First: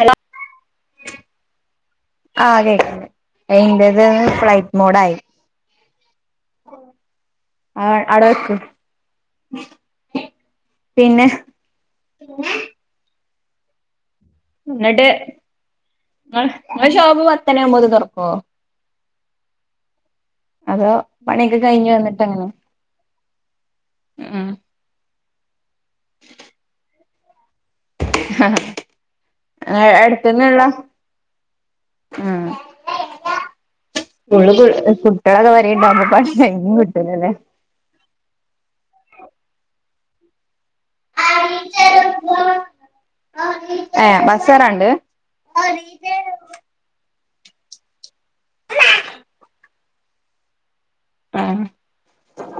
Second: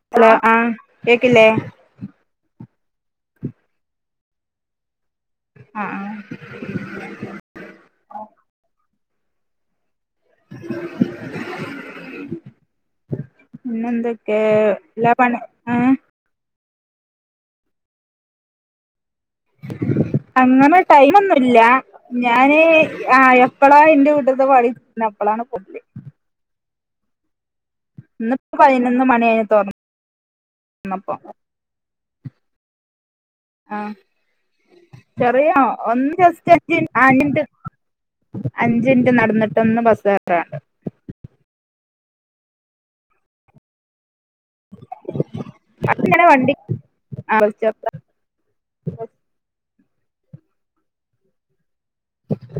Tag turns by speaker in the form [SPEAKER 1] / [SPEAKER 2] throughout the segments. [SPEAKER 1] Hello
[SPEAKER 2] hello ആ കേക്കില്ലേ
[SPEAKER 1] അ ഇന്റേത് ഫ്ലൈറ്റ് മോഡയി
[SPEAKER 2] ആഹ്
[SPEAKER 1] അ അവ്ടെക്ക് [inaudible] പിന്നെ പിന്നെ
[SPEAKER 2] പിന്നൊന്തെക് ഏ എല്ലാ പണി ആ
[SPEAKER 1] ങ്ങളഷോപ്പ് പത്തണി ആവ്മ്പൾകിന് തൊറക്കോ
[SPEAKER 2] അങ്ങനെ ടൈമൊന്നുല്ല
[SPEAKER 1] പണിയൊക്കെ കഴിഞ്ഞ് വന്നിട്ട് അങ്ങനെ
[SPEAKER 2] ഞാന് ആ എപ്പളാ ന്റെ
[SPEAKER 1] ഉം
[SPEAKER 2] വീട്ട്ത്തെ പണി ന അപ്പൊളാണ് പുഡ് ഇന്നിപ്പൊ പതിനൊന്ന് മണി അയ് തൊറ
[SPEAKER 1] അടുത്ത്ന്നുള്ള
[SPEAKER 2] ന്നപ്പൊ
[SPEAKER 1] ഉം
[SPEAKER 2] ആ
[SPEAKER 1] സ്കൂള്
[SPEAKER 2] ചെറിയ
[SPEAKER 1] കുട്ടികളൊക്കെ വരെണ്ടാവുമ്പോ
[SPEAKER 2] ഒന്ന്
[SPEAKER 1] പണി
[SPEAKER 2] ജസ്റ്റ്
[SPEAKER 1] കഴിഞ്ഞും
[SPEAKER 2] എത്തി
[SPEAKER 1] കിട്ടൂലല്ലേ
[SPEAKER 2] ആഞ്ചിൻറ്റ് അഞ്ചിൻറ്റ് നടന്നിട്ടൊന്ന് ബസകേറി ട്ടാ
[SPEAKER 1] ഏ ബ സ്സറാണ്ട്
[SPEAKER 2] അപ്പങ്ങനെ വണ്ടി [unintelligible]
[SPEAKER 1] ആ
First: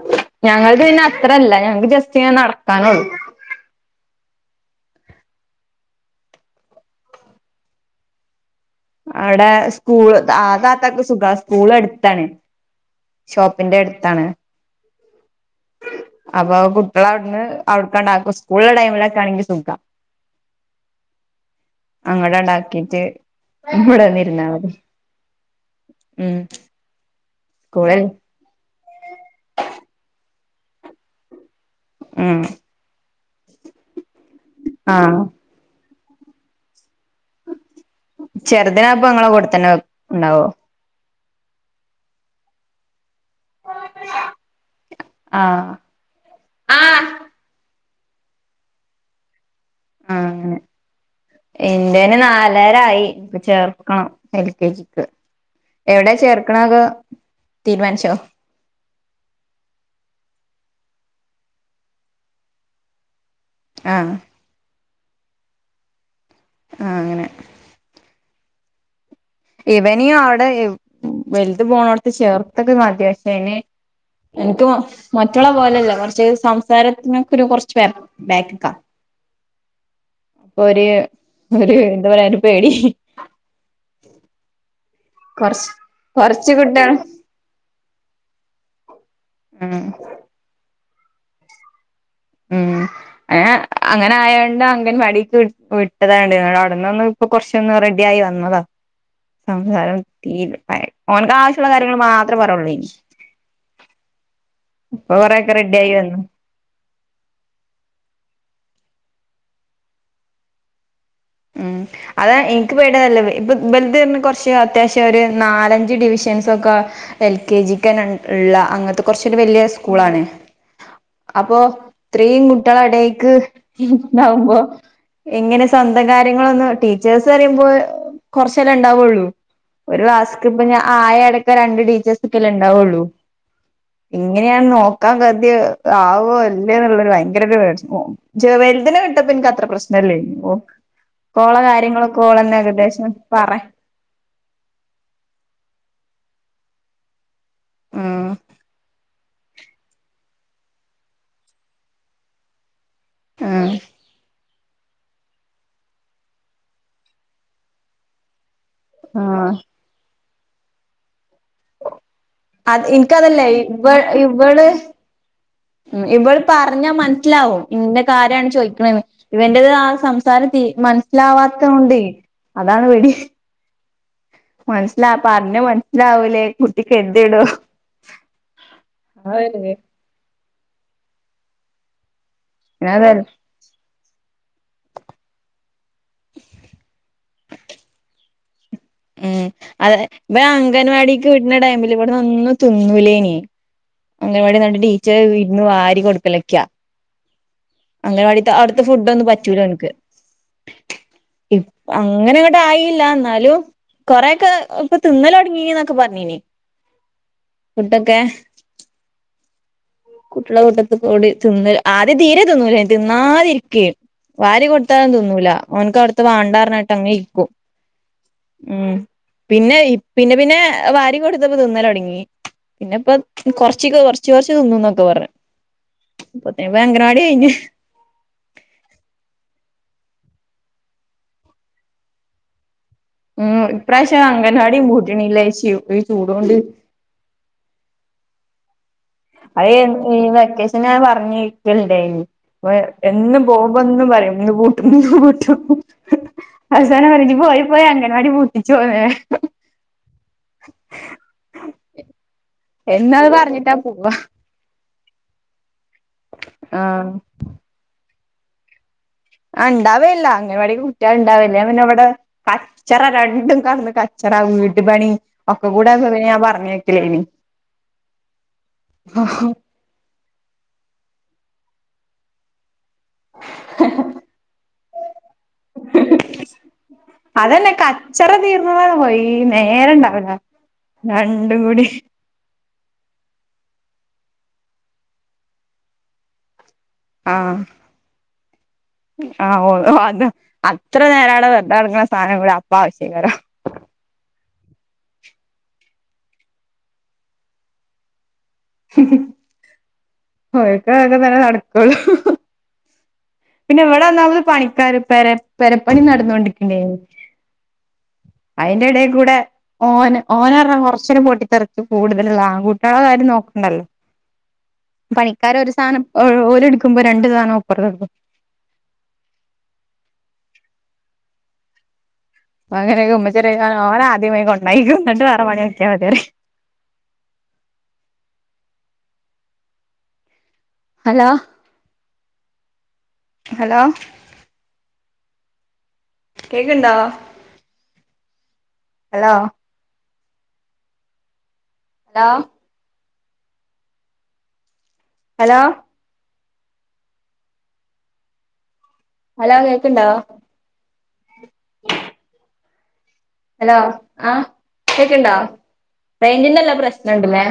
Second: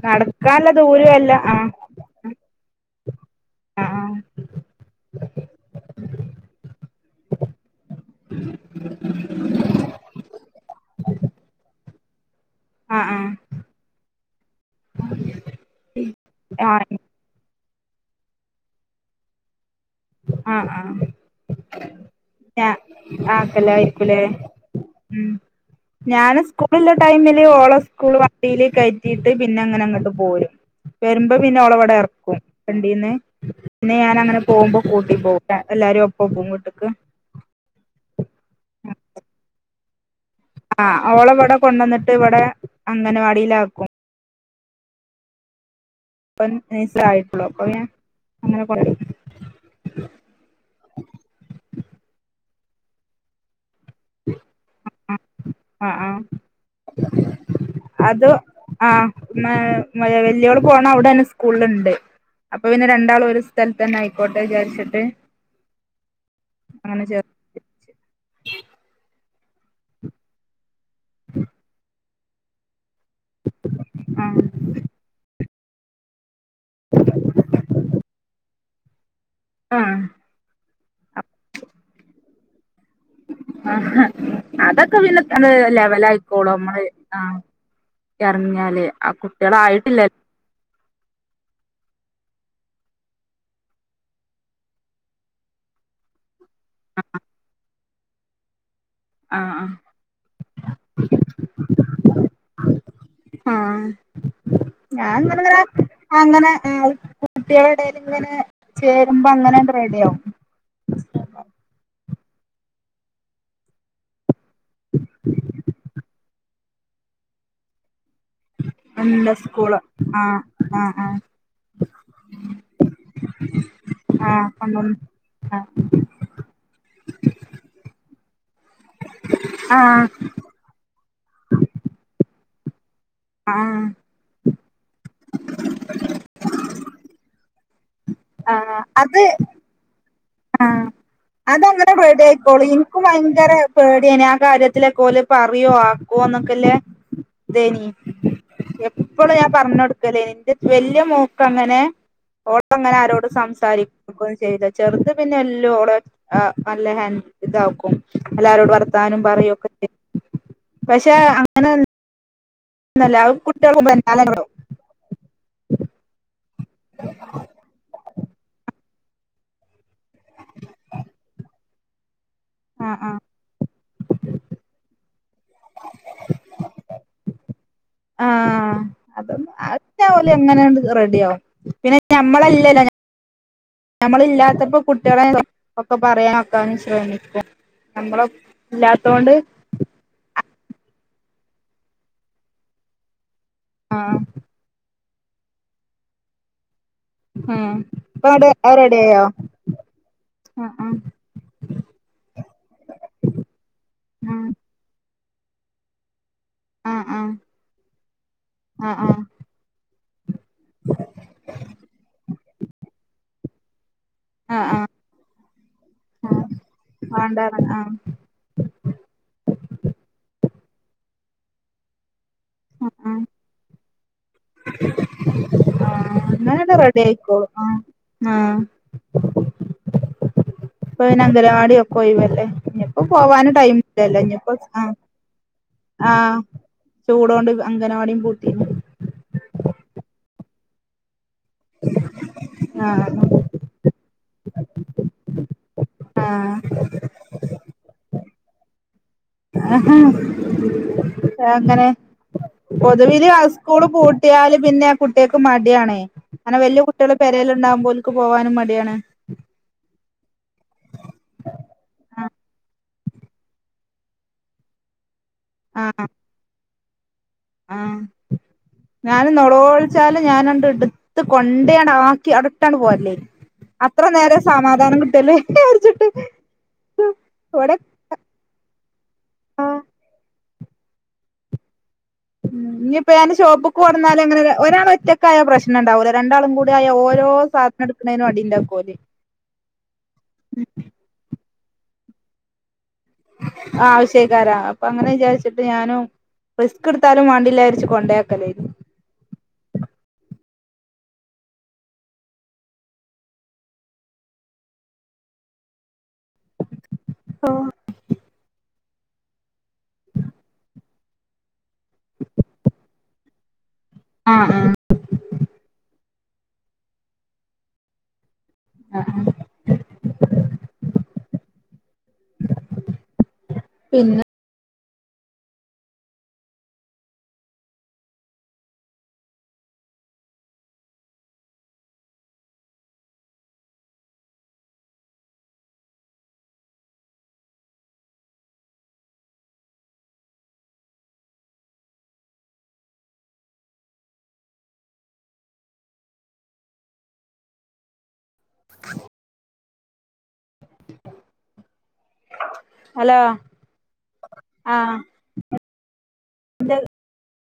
[SPEAKER 2] നടക്കാൻള്ള
[SPEAKER 1] ഞങ്ങൾക്ക്
[SPEAKER 2] ദൂരൊല്ല
[SPEAKER 1] പിന്നെത്രല്ല
[SPEAKER 2] ആഹ്
[SPEAKER 1] ഞങ്ങക്ക് ജസ്റ്റ്ങ്ങനെ നടക്കാനുള്ളു
[SPEAKER 2] ആഹ്
[SPEAKER 1] അവ്ടെ സ്കൂൾ ആ താത്താക്ക് സുഖാ സ്കൂൾ അടു തണെ
[SPEAKER 2] ആഹ് ആഹ്
[SPEAKER 1] ഷോപ്പിന്റെ അടുത്താണ് അപ്പൊ
[SPEAKER 2] ആഹ്
[SPEAKER 1] കുട്ടികളവിടുന്ന് അവ്ടക്കാണ്ടാക്കും സ്കൂളുള്ള ടൈമിലൊക്കാണെങ്കി സുഖാ
[SPEAKER 2] അ ആഹ്
[SPEAKER 1] അങ്ങടണ്ടാക്കിട്ട്
[SPEAKER 2] ആക്ക
[SPEAKER 1] ഇവിടെ
[SPEAKER 2] ലായിരിക്കുല്ലേ
[SPEAKER 1] വന്നിരുന്നാ മതി
[SPEAKER 2] ഉം
[SPEAKER 1] ഉം
[SPEAKER 2] ഞാന് സ്കൂള്ള ടൈം ഓള
[SPEAKER 1] സ്കൂളിൽ
[SPEAKER 2] സ്കൂള്‌വണ്ടില് കയ്റ്റ് ക്കീട്ട് പിന്നെ അങ്ങനെ ഇങ്ങട്ട് പോരും വെരുമ്പോ പിന്നെോളവിടെ ഇറക്കും
[SPEAKER 1] ഉം
[SPEAKER 2] വണ്ടീന്ന് പിന്നെ ഞാൻ അങ്ങനെ പോകുമ്പോ ഈട്ടി
[SPEAKER 1] ആഹ്
[SPEAKER 2] പോ എല്ലാരും ഒപ് പോകുംവീട്ട്ക്ക്
[SPEAKER 1] ചെറുത് ദാപ്പ ഇങ്ങളെ കൂടത്തന്നെ ഇണ്ടാവോ
[SPEAKER 2] ആഹ് ഓളെവടെ കൊണ്ടന്നിട്ട് ഇവിടെ അംഗനവാടി ടിലാക്കും
[SPEAKER 1] ആഹ് ആഹ്
[SPEAKER 2] അപ്പംനൈസായിട്ടുള്ളൂ അപ്പ പിനെ അങ്ങനെ കൊറേ
[SPEAKER 1] ആഹ് അങ്ങനെ ഇന്റേന് നാല് പേരായി ചേർ ക്കണം എൽ കെ ജിക്ക്
[SPEAKER 2] അഹ്
[SPEAKER 1] എവിടെ
[SPEAKER 2] ആഹ്
[SPEAKER 1] ചേർക്കണത് തീരുമാനിച്ചോ
[SPEAKER 2] അത് ആഹ് മഴ വെല്യോള് പോണം ഔടെ ന്നെ സ്കൂളിള്ണ്ട് അപ്പൊ പിന്നെ രണ്ടാളും ഒരു സ്കൂ തൽ തന്ന
[SPEAKER 1] ആഹ്
[SPEAKER 2] ആയിക്കോട്ടെന്നജാരിച് ട്ടെ
[SPEAKER 1] ആഹ് അങ്ങനെ ഇവനി ഔടെ വൽത് പോണോട്ത്ത് ചേർത്തൊക്കെ കാട്ടിയാ എയ്ന് എനിക്ക് മൊ മൊറ്റ് മറ്റോളെ പോലെയല്ല കൊറ്ച്ച് സംസാരത്തിനൊക്കൊരു കൊറ്ച്ച് ബാക്ക് ബാക്ക്ക്കാ
[SPEAKER 2] ആഹ്
[SPEAKER 1] അപ്പൊ ഒര്
[SPEAKER 2] ആഹ്
[SPEAKER 1] ഒര്എന്ത് പറയാ പേടി
[SPEAKER 2] ആഹ് അഹ് അതക് [unintelligible]
[SPEAKER 1] കൊറച്ച് കൊറച്ച്
[SPEAKER 2] ലെവലായിക്കോളുംഅമ്മായി
[SPEAKER 1] കുട്ടികൾ
[SPEAKER 2] ആഹ് എറഞ്ഞാല് ആഹ്
[SPEAKER 1] ഉം
[SPEAKER 2] കുട്ട്യേളായിട്ടില്ലെ
[SPEAKER 1] ഉം അങ്ങനെ ആയാണ്ട് അംഗൻവാടിക്ക് വിട്ടതാ ഔട്ന്നൊന്ന് ഇപ്പ കൊറ്ച്ചൊന്നെ [unintelligible] റെ [unintelligible] ആയി വന്നതാ
[SPEAKER 2] ആഹ് ആഹ്
[SPEAKER 1] സംസാരം തീരെ ഓനക്ക് ആവശ്യമുള്ള കാര്യങ്ങൾ മാത്രമേ പറവുള്ളൂ ഇനി
[SPEAKER 2] ആഹ്
[SPEAKER 1] ഇപ്പൊ
[SPEAKER 2] ഞാൻ
[SPEAKER 1] കൊറെയൊക്കെ
[SPEAKER 2] ഇങ്ങനിങ്ങനെ
[SPEAKER 1] റെഡി ആയി വന്നു
[SPEAKER 2] അങ്ങനെ കുട്ടികളുടെ ഇടയിൽ ഇങ്ങനെ ചേരുമ്പോ അങ്ങനെ അത് റെഡി ആവും
[SPEAKER 1] ഉം
[SPEAKER 2] [unintelligible]
[SPEAKER 1] അതാ എനിക്ക് പേട്യതല്ല ഇപ്പ ബലിത ത കുറച്ച് അത്യാവശ്യം ഒരു നാലഞ്ച് ഡിവിഷൻ ക്കെ എൽ കെ ജിക്ക് ഉള്ള അങ്ങനത്തെ
[SPEAKER 2] നല്ല
[SPEAKER 1] കുറച്ചൊരു വലിയ
[SPEAKER 2] സ്കൂള്
[SPEAKER 1] സ്കൂളാണ്
[SPEAKER 2] ആഹ് ആഹ്
[SPEAKER 1] അപ്പോ ഇത്രയും കുട്ടികളടേയ്ക്ക്
[SPEAKER 2] ആഹ് ആഹ്
[SPEAKER 1] ഉണ്ടാവുമ്പോ
[SPEAKER 2] കൊണ്ടോന്ന്
[SPEAKER 1] എങ്ങനെ
[SPEAKER 2] ആഹ്
[SPEAKER 1] കാര്യങ്ങളൊന്നും ടീച്ചേഴസ് അറയുമ്പോ കുറച്ചെല്ലാം ഉണ്ടാവുള്ളൂ
[SPEAKER 2] ആഹ്
[SPEAKER 1] ഒരുക്ലാസ്സ്‌ ഇക്ക് ആയടെക്ക് രണ്ട് ടീച്ചേർസ് ഒക്കെല്ലേ ഇണ്ട ളു
[SPEAKER 2] ആഹ്
[SPEAKER 1] ഇങ്ങനെയാണ് നോക്ക [unintelligible] ഓ ജ
[SPEAKER 2] ആഹ്
[SPEAKER 1] വലുദിനെ വിട്ടപ്പോ
[SPEAKER 2] അത്
[SPEAKER 1] എനിക്ക് അത്ര പ്രശ്നല്ലേന്ന്‌ ഓ
[SPEAKER 2] ആഹ് അതങ്ങനെ റെഡിയായിക്കോളൂ എനിക്ക്
[SPEAKER 1] പറ
[SPEAKER 2] ഭയങ്കര പേടിയനെ ആ കാര്യത്തിലെക്കോല് പറയുവോ പോന്നൊക്കല്ലേ ദേനി
[SPEAKER 1] ഉം
[SPEAKER 2] ഇപ്പോള ഞാൻ പറഞ്ഞ കൊടുക്കല്ലേ നിന്റെ വലിയ മോക്ക് അങ്ങനെ അങ്ങനെ ആരോട് സംസാരിക്ക ചെയ്ത് ചെറുത പിന്നെ എല്ല നല്ല ഹൻഡ ഇതാക്കും എല്ലരോടും വർത്താനും
[SPEAKER 1] ആഹ്
[SPEAKER 2] പറയൊക്കെ ചെയ പക്ഷെ അങ്ങനെ
[SPEAKER 1] അത് എനിക്കതല്ലേ ഇ ഇവള് ഇവ പറഞ്ഞാ മനസ്സിലാവും ഇന്ന കാര്യാണ് ചോദിക്കണ്ണേന്ന്‌ ഇവന്റേത് ആ സംസാരം തീ മനസ്സിലാവാതോന്റി അതാണ്
[SPEAKER 2] ആഹ്
[SPEAKER 1] വെടി
[SPEAKER 2] ആഹ്
[SPEAKER 1] മനസ്സിലാപ്പറഞ്ഞെ മനസ്സിലാവൂലെ കുട്ടി കര്തിടൊ
[SPEAKER 2] ആ അതൊന്നു അത് ഞാൻ ഓലെ ങ്നെ അണ്ട് റെഡി ആവും പിന്നെ ഞമ്മളല്ലല്ലോ
[SPEAKER 1] പിന്നതെ
[SPEAKER 2] ഞമ്മള് ഇല്ലാത്തപ്പോ കുട്ടികള് ഒക്കെ പറയാനൊക്കാന്ന് ശ്രമിക്കും നമ്മളെ ഇല്ലാത്തോണ്ട്
[SPEAKER 1] ഉം അതെ ഇവൻ അംഗൻവാടീക്ക് വിട്ണ ടൈമിൽ ഇവ്ട്ന്നൊന്നും തിന്നൂലേന്യേ
[SPEAKER 2] ആഹ്
[SPEAKER 1] അംഗൻവാടി നട് ടീ ച്ചേയി ഇരുന്ന് വാരി കൊടുക്കെലയ്ക്കാ
[SPEAKER 2] ആഹ് ഇപ്പ അവിടെ
[SPEAKER 1] അംഗലവാടീത്തെ
[SPEAKER 2] അത്
[SPEAKER 1] ഔട്ത്തെ
[SPEAKER 2] റെഡിയായോ
[SPEAKER 1] ഫുടൊന്നും പറ്റൂല ഓൻക്ക്
[SPEAKER 2] ആഹ്
[SPEAKER 1] ഇപ് അങ്ങനെ ഇങ്ങെട്ടായില്ല ഇന്നാലും കൊറേക്കെ തിന്നലൊടങ്ങീ ന്നൊക്കെ പറഞ്ഞീനി
[SPEAKER 2] ആഹ് ആഹ് ആഹ്
[SPEAKER 1] ഫുഡോക്കെ
[SPEAKER 2] ആഹ് ആഹ്
[SPEAKER 1] കുട്ട്യേളെ കൂട്ടത്ത് കൂടി തിന്ന് ആദ്യം തീരെ തിന്നൂലേനി തിന്നാതിരിക്കെ വാരി
[SPEAKER 2] ആഹ് ആഹ്
[SPEAKER 1] കൊടുത്താലും തിന്നൂല ഓന്ക്ക് അവിടുത്തെ
[SPEAKER 2] ആഹ് ആഹ്
[SPEAKER 1] വാണ്ടാ പറഞ്ഞിട്ട് അങ്ങനെ ഇരിക്കും
[SPEAKER 2] വേണ്ടാന്ന് ആഹ് ആഹ്
[SPEAKER 1] ഉം പിന്നെ പിന്നെ പിന്നെ വാരി കൊടു ഇന്ന് ഇപ്പോ തിന്നല് തൊടങ്ങി പിന്നെ ഇപ്പ
[SPEAKER 2] ആഹ്
[SPEAKER 1] കൊറച് ച്ച്ക്ക് കൊർച് ചോയിച്ച് തിന്നുന്ന് പറഞ്ഞു
[SPEAKER 2] ആഹ്
[SPEAKER 1] അപ്പത്തേന്
[SPEAKER 2] ഇന്നാലത് റെഡി
[SPEAKER 1] കഴിഞ്ഞ്
[SPEAKER 2] ആയിക്കോളും ആഹ് ആഹ് ഇപ്പൊ പിന്നെ അംഗനവാടി ഒക്കെ ഒയിവല്ലെ.
[SPEAKER 1] ഉം ഇപ്രാവശ്യം അംഗനവാടീം പൂട്ടിണില്ലേ [unintelligible]
[SPEAKER 2] ആ ചൂടോണ്ട് അംഗനവാടീം പൂട്ടി.
[SPEAKER 1] അത് ഈ വെക്കേഷനാ പറഞ്ഞെ ക്കലിൻണ്ടേനി അപ്പോ
[SPEAKER 2] ആഹ്
[SPEAKER 1] എന്നും പോകുമ്പോ എന്നും പറയും. എന്ന് പൂട്ടും ഇന്ന് പൂട്ടും അവസാനം പറയാ ഇജ് പോയി പോയി അംഗൻവാടി പൂട്ടിച്ചു [unintelligible]
[SPEAKER 2] ആഹ് അങ്ങനെ
[SPEAKER 1] എന്നും
[SPEAKER 2] പൊതുവില്
[SPEAKER 1] അത്
[SPEAKER 2] ആ
[SPEAKER 1] പറഞ്ഞിട്ടാ
[SPEAKER 2] സ്കൂള്
[SPEAKER 1] പോവാ
[SPEAKER 2] പൂട്ടിയാല് പിൻ പിന്നെ കുട്ട്യേക്കും മടിആണ്. അങ്ങനെ വല്യ
[SPEAKER 1] ആഹ്
[SPEAKER 2] കുട്ട്യോള് പെരേല്ണ്ടാകുമ്പോ ഓല് ക്ക് പോവാനും മടിയാണ്.
[SPEAKER 1] ആ ഇണ്ടാവേല്ല. അങ്കനവാടിക്ക് കുട്ടിയാള് ഇണ്ടാവേല്ല. ഞാൻ പിന്നെ വടെ കച്ചറ രണ്ടും കടന്ന് കച്ചറ വീട്ട് പണി ഒക്കെ കൂട ആയപ്പം പിന്നെഞാൻ പറഞ്ഞ ക്കലേനി.
[SPEAKER 2] ആ ഞാന് നൊളോൾച്ചാല് ഞാനാണ്ട് ഇട് ത്ത് കൊണ്ടയാണ്ട് ആക്കി അടവ്ടട്ടാണ്ട് പോര് കിട്ടല്ലേ വിചാരിച്ചിട്ട്
[SPEAKER 1] അതന്നെ.
[SPEAKER 2] ഇവിടെ
[SPEAKER 1] കച്ചറ തീർന്നത [unintelligible]
[SPEAKER 2] ആഹ്
[SPEAKER 1] നേരണ്ടാവൂല നണ്ട ഗുടി
[SPEAKER 2] ഉ ഇനി ഇപ്പോ എൻ ഷോപ്പക്ക് വടന്നാലും അങ്ങനെ ഒരാൾ ഒറ്റക്കായ പ്രശനം ഉണ്ടാവല്ലോ രണ്ടാളും കൂടി ആയ ഓരോ
[SPEAKER 1] ആഹ
[SPEAKER 2] സാധനം എടുക്കണേനും അടി ഉണ്ടാക്കും ഓല്
[SPEAKER 1] ആ ഓ അത് അത്ര നേരള വ ദർദ സം രാ
[SPEAKER 2] ആഹ് ആഷേക്കാരാ അപ്പൊ അങ്ങനെ വിചാരിച്ച ിട്ട് ഞാനും റിസ്ക് എടുത്താലും വാണ്ടിില്ലാരിച്ചച്ച് കൊണ്ടേയാക്കല്ലേ ഇത്
[SPEAKER 1] പോയക്കൊക്കെ തന്നെ നടക്കളൂ പിന്നെ എവിടെന്നാമത് പണിക്കാർ പ പരപ്പണി നടന്നുകൊണ്ടി അയിന്റെട ടെ ഓ ഓന കൊറച്ചനും പട്ടിത്തെറക്ക കൂടുതലുള്ള ആ കൂട്ടള കാര് നോക്ക ഉണ്ടല്ലോ
[SPEAKER 2] ആഹ് ആഹ്
[SPEAKER 1] പണിക്കാര ഒരു സാധനം ഓര് എടുക്കുമ്പോ രണ്ടണ്ട് സധണോപ്പറത്ത് എടുക്കും
[SPEAKER 2] ആഹ
[SPEAKER 1] അങ്ങനെ ഗുമ്മചര ഓന
[SPEAKER 2] പിന്നെ
[SPEAKER 1] ആദ്യമായി കൊണ്ടായിും രണ്ട് അറ മണി ഒക്കിയാൽ മതിരെ ഹലോ ഹലോ കേക്കണ്ടാ ഹലോ ഹലോ ഹലോ
[SPEAKER 2] [unintelligible]
[SPEAKER 1] ഹലോ കേക്കണ്ടോ ഉ
[SPEAKER 2] ഹലോ
[SPEAKER 1] ഹലോ ആഹ
[SPEAKER 2] ആഹ്
[SPEAKER 1] കേക്കണ്ടോ യിറിിന്റെല്ലാ പ്രശ്നുണ്ടല്ലേ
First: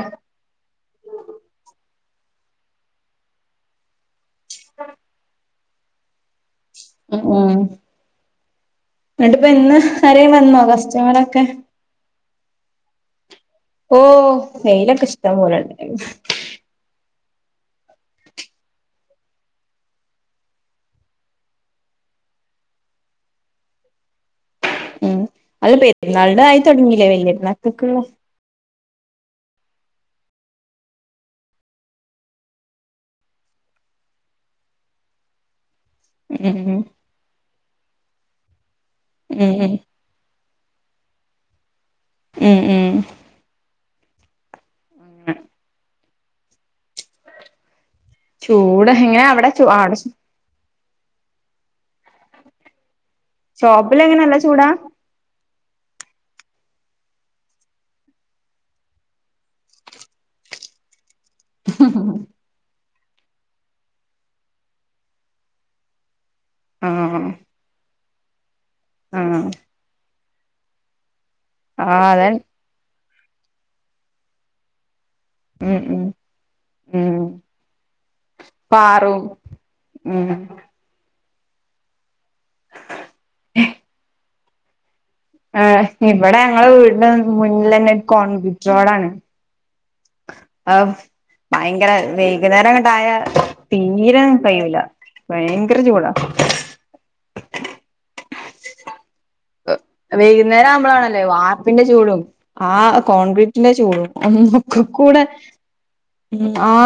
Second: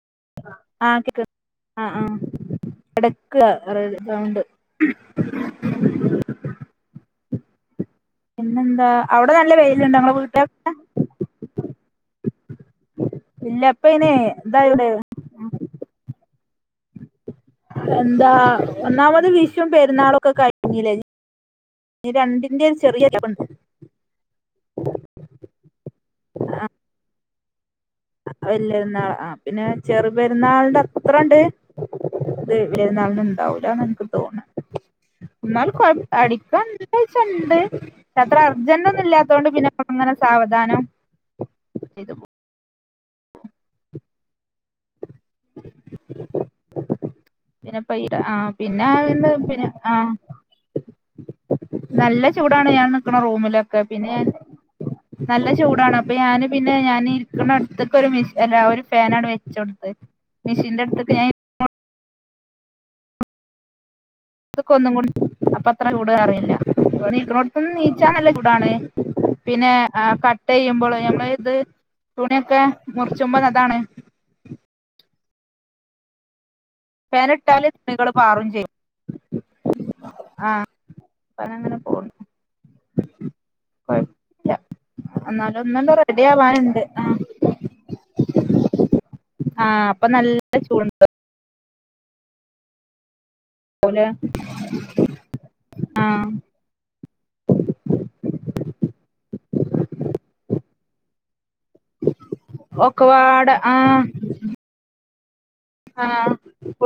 [SPEAKER 2] എടക്ക ഗൗണ്ട് ഉ
[SPEAKER 1] ആ ആഹ
[SPEAKER 2] പിന്നെന്താ അവിടെ
[SPEAKER 1] എന്നിട്ട് ഇപ്പ
[SPEAKER 2] നല്ല
[SPEAKER 1] ഇന്ന്
[SPEAKER 2] വെയിലുണ്ടോ ഇങ്ങളെ
[SPEAKER 1] അരം വന്നോ
[SPEAKER 2] വീട്ടിലൊക്കെ
[SPEAKER 1] കസ്റ്റമറൊക്കെ
[SPEAKER 2] ഇല്ല ഇപ്പ
[SPEAKER 1] ഓ
[SPEAKER 2] അയിന് ഇതായോണ്ട്
[SPEAKER 1] നെയിലൊക്കെ ഇഷ്ടം പോലെണ്ട
[SPEAKER 2] എന്താ ഒന്നാമത് വിഷും പെരുന്നാളൊക്കെ കഴിഞ്ഞില്ലേ രണ്ടിന്റെ ഒരു ചെറിയുണ്ട്
[SPEAKER 1] അല്ല പെരുന്നാളിന്റെ ആയി തുടങ്ങീല്ലേ വല്യ [unintelligible] [unintelligible]
[SPEAKER 2] ല്യരുന്നാള് ആ പിന്നെ ചെറു പെരുന്നാളിന്റെ അത്ര ഉണ്ട് ത് പെരുന്നാളിന് ഉണ്ടാവൂലന്ന് എനിക്ക് തോന്നെ എന്നാലും
[SPEAKER 1] ഉം
[SPEAKER 2] [unintelligible] [unintelligible] ജനലൊന്നും ഇല്ലാത്ത കൊണ്ട്
[SPEAKER 1] ഉം
[SPEAKER 2] പിന്നെ
[SPEAKER 1] ഉം
[SPEAKER 2] അങ്ങനെ സാവധ സാനോം
[SPEAKER 1] ഉം ഉം ഹെ
[SPEAKER 2] പിന്നെ പ ഈത് ആ പിന്നെ
[SPEAKER 1] ചൂട് എങ്ങനെ
[SPEAKER 2] ന്ത്
[SPEAKER 1] അവിടെ ചൂ
[SPEAKER 2] പിന്നെ ആ
[SPEAKER 1] അവിടെ
[SPEAKER 2] നല്ല ചൂടാണ് ഞാൻ ക്ണ റൂമിലൊക്കെ
[SPEAKER 1] ഷോപ്പില്
[SPEAKER 2] പിന്നെ
[SPEAKER 1] എങ്ങനെ നല്ല ചൂടാ
[SPEAKER 2] നല്ല ചൂടാണ് അപ്പൊ ഞാന് പിന്നെ ഞാൻ ഇരിക്കുന്ന അടുത്ത്ക്കൊരു മെഷ് അല്ല ഒരു ഫേനാട് വെച്ചൊട്ത്ത് മെഷീന്റട്ത്ത്ക്ക് ഞാൻ തൊക്കെ ഒന്നും കൂടി അപ്പ അത്ര ചൂട് അറി ല ഒ
[SPEAKER 1] ആഹ്
[SPEAKER 2] നീക്നോട്ത്ത്ന്നീ [unintelligible] ആണ്
[SPEAKER 1] ആഹ്
[SPEAKER 2] പിന്നെ ആ പ ചെയ്യുമ്പോളോ നമ്മള് ത്
[SPEAKER 1] ആഹ് അതെ
[SPEAKER 2] തുണിയൊക്കെ മുറിച്ചുമ്പോ അതാണ്
[SPEAKER 1] മ് മ്
[SPEAKER 2] പേന ഇട്ടാലെ തുണികള് പാറും ചെയ്യും
[SPEAKER 1] പാറും ഉം
[SPEAKER 2] ആഹ് [unintelligible] ലാ
[SPEAKER 1] ആഹ് ഇവിടെ ഞങ്ങ
[SPEAKER 2] ആ
[SPEAKER 1] വീടിനു മുന്നില് ന്നെ കോൺക്രീറ്റ് റോടാണ്
[SPEAKER 2] ആ അപ്പൊ നല്ല
[SPEAKER 1] ആ ഭയങ്കര വൈകുന്നേരങ്ങട്ടായ
[SPEAKER 2] ചൂടുണ്ടാവൂലേ
[SPEAKER 1] തീരെ കഴൂല ഭയങ്കര
[SPEAKER 2] ആ
[SPEAKER 1] ചൂടാ വൈകുന്നേരം ആമ്പോളാണല്ലേ വാ പ്പിന്റെ ചൂടും ആ
[SPEAKER 2] ഒക്കെപാടെ
[SPEAKER 1] കോൺക്രീറ്റിന്റെ ചൂടും ഒക്കും കൂടെ
[SPEAKER 2] ആഹ്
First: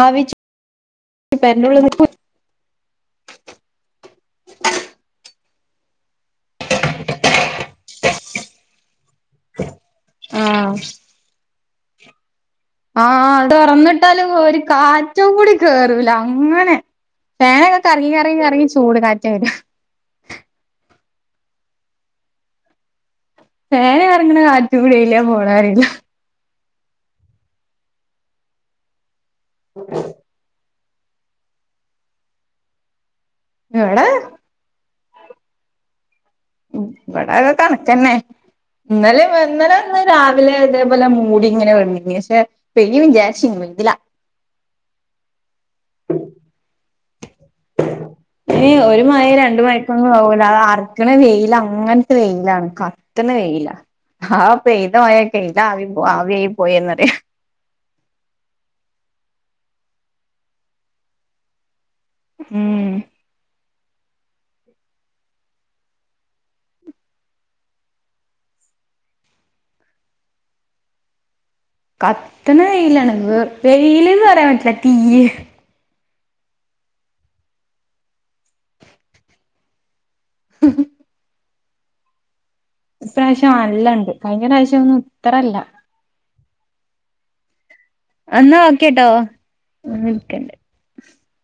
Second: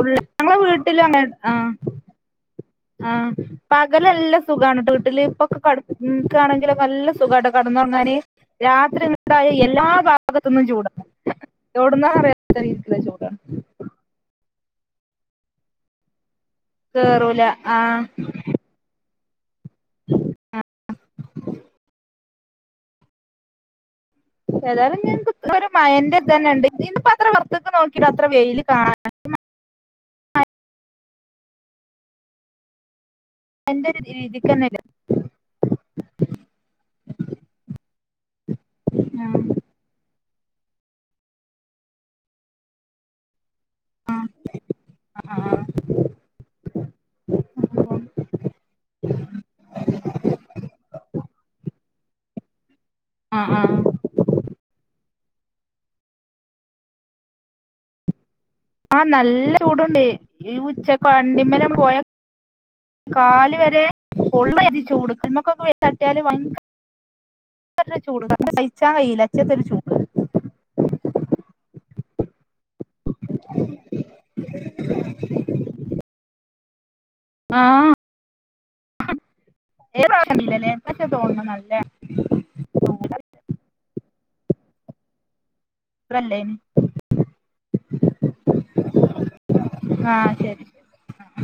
[SPEAKER 2] ഉള്ള് ഞങ്ങളെ വീട്ടിലും അങ്ങനെ ആഹ്
[SPEAKER 1] പെരന്റുള്ളിൽ നിക്കു
[SPEAKER 2] ആഹ് പ വലെല്ലം സുഗാണ് ട്ടോ ട്ട്ല് പ്പം കടക്കാണെങ്കിലൊക്കെല്ല സുഖട്ടോ കടന്നൊർങ്ങാന് രാത്രിണ്ടായ എല്ലാ ഭാഗത്തൊന്നും ചൂട യൊട് ന്നാ അറിയ
[SPEAKER 1] ആഹ അടൊർന്ന്ട്ടാല് ഓര് കാറ്റും കൂടി കേറൂല അങ്ങനെ
[SPEAKER 2] കേറൂല ആ
[SPEAKER 1] ഫേനൊക്കെ കറങ്ങി കറങ്ങി കറങ്ങി ചൂട് കാറ്റ എര ഹ
[SPEAKER 2] ആഹ
[SPEAKER 1] പേന
[SPEAKER 2] ഏതാലും [unintelligible] ഒര് മഴന്റെ ഇതന്നെണ്ട് ഇന്ന്പ്പോ അത്ര വർത്തക്ക നോക്കിട്ട് അത്ര വെയില് കാണാ എന്തരു
[SPEAKER 1] ഇവിടെ
[SPEAKER 2] രീതിക്കന്നെത്
[SPEAKER 1] ഇവിടെത് കണക്കന്നെ
[SPEAKER 2] ആ
[SPEAKER 1] ഇന്നലെവന്ന് ഇന്നലന്ന് രാവിലെ ഇതേപോലെ മൂടിങ്ങനെ വന്നീനി പക്ഷെ പെയ്യും വിചാര്ച്ന്ന് ഇല
[SPEAKER 2] ആഹ്
[SPEAKER 1] ഈ ഒരു മയ രണ്ട് മയക്കൊന്നും പോകൂല അ അറക്കണ വെയില അങ്ങനത്തെ വെയിലാണ് ക കത്തണ
[SPEAKER 2] ആഹ്
[SPEAKER 1] വെയിലാ
[SPEAKER 2] ആഹ്
[SPEAKER 1] ആ പെയ്യ്ത മയ പെയ്യ്ത ആവി ആവിയായി പോയിന്നറിയാ
[SPEAKER 2] ആഹ് നല്ല ചൂടോണ്ട് ഈ ഉച്ചക്ക [unintelligible] പോയ
[SPEAKER 1] ഉം
[SPEAKER 2] കാല് വരെ പൊള്ള് ചൂട് [unintelligible] തട്ടിയാല് ഭയങ്കര ചൂട് നമ്മക്ക് സഹിച്ചാൻ കഴിയുല അച്ചത്തൊരു ചൂട്
[SPEAKER 1] കത്തണ വെയിലാണ് ഏഹ് വെയില്ന്ന് പറയാൻ പറ്റില്ല തീയ്യ്
[SPEAKER 2] ആഹ് [unintelligible] എന്തൊക്കെ തോന്നണത് ല്ല
[SPEAKER 1] ഇപ്രാവശ്യം നല്ലണ്ട് കഴിഞ്ഞ പ്രശ്യം ഒന്നും ഇത്രല്ല
[SPEAKER 2] [unintelligible]
[SPEAKER 1] എന്നാ ഓക്കേട്ടോ
[SPEAKER 2] ആഹ് ശരി
[SPEAKER 1] [unintelligible]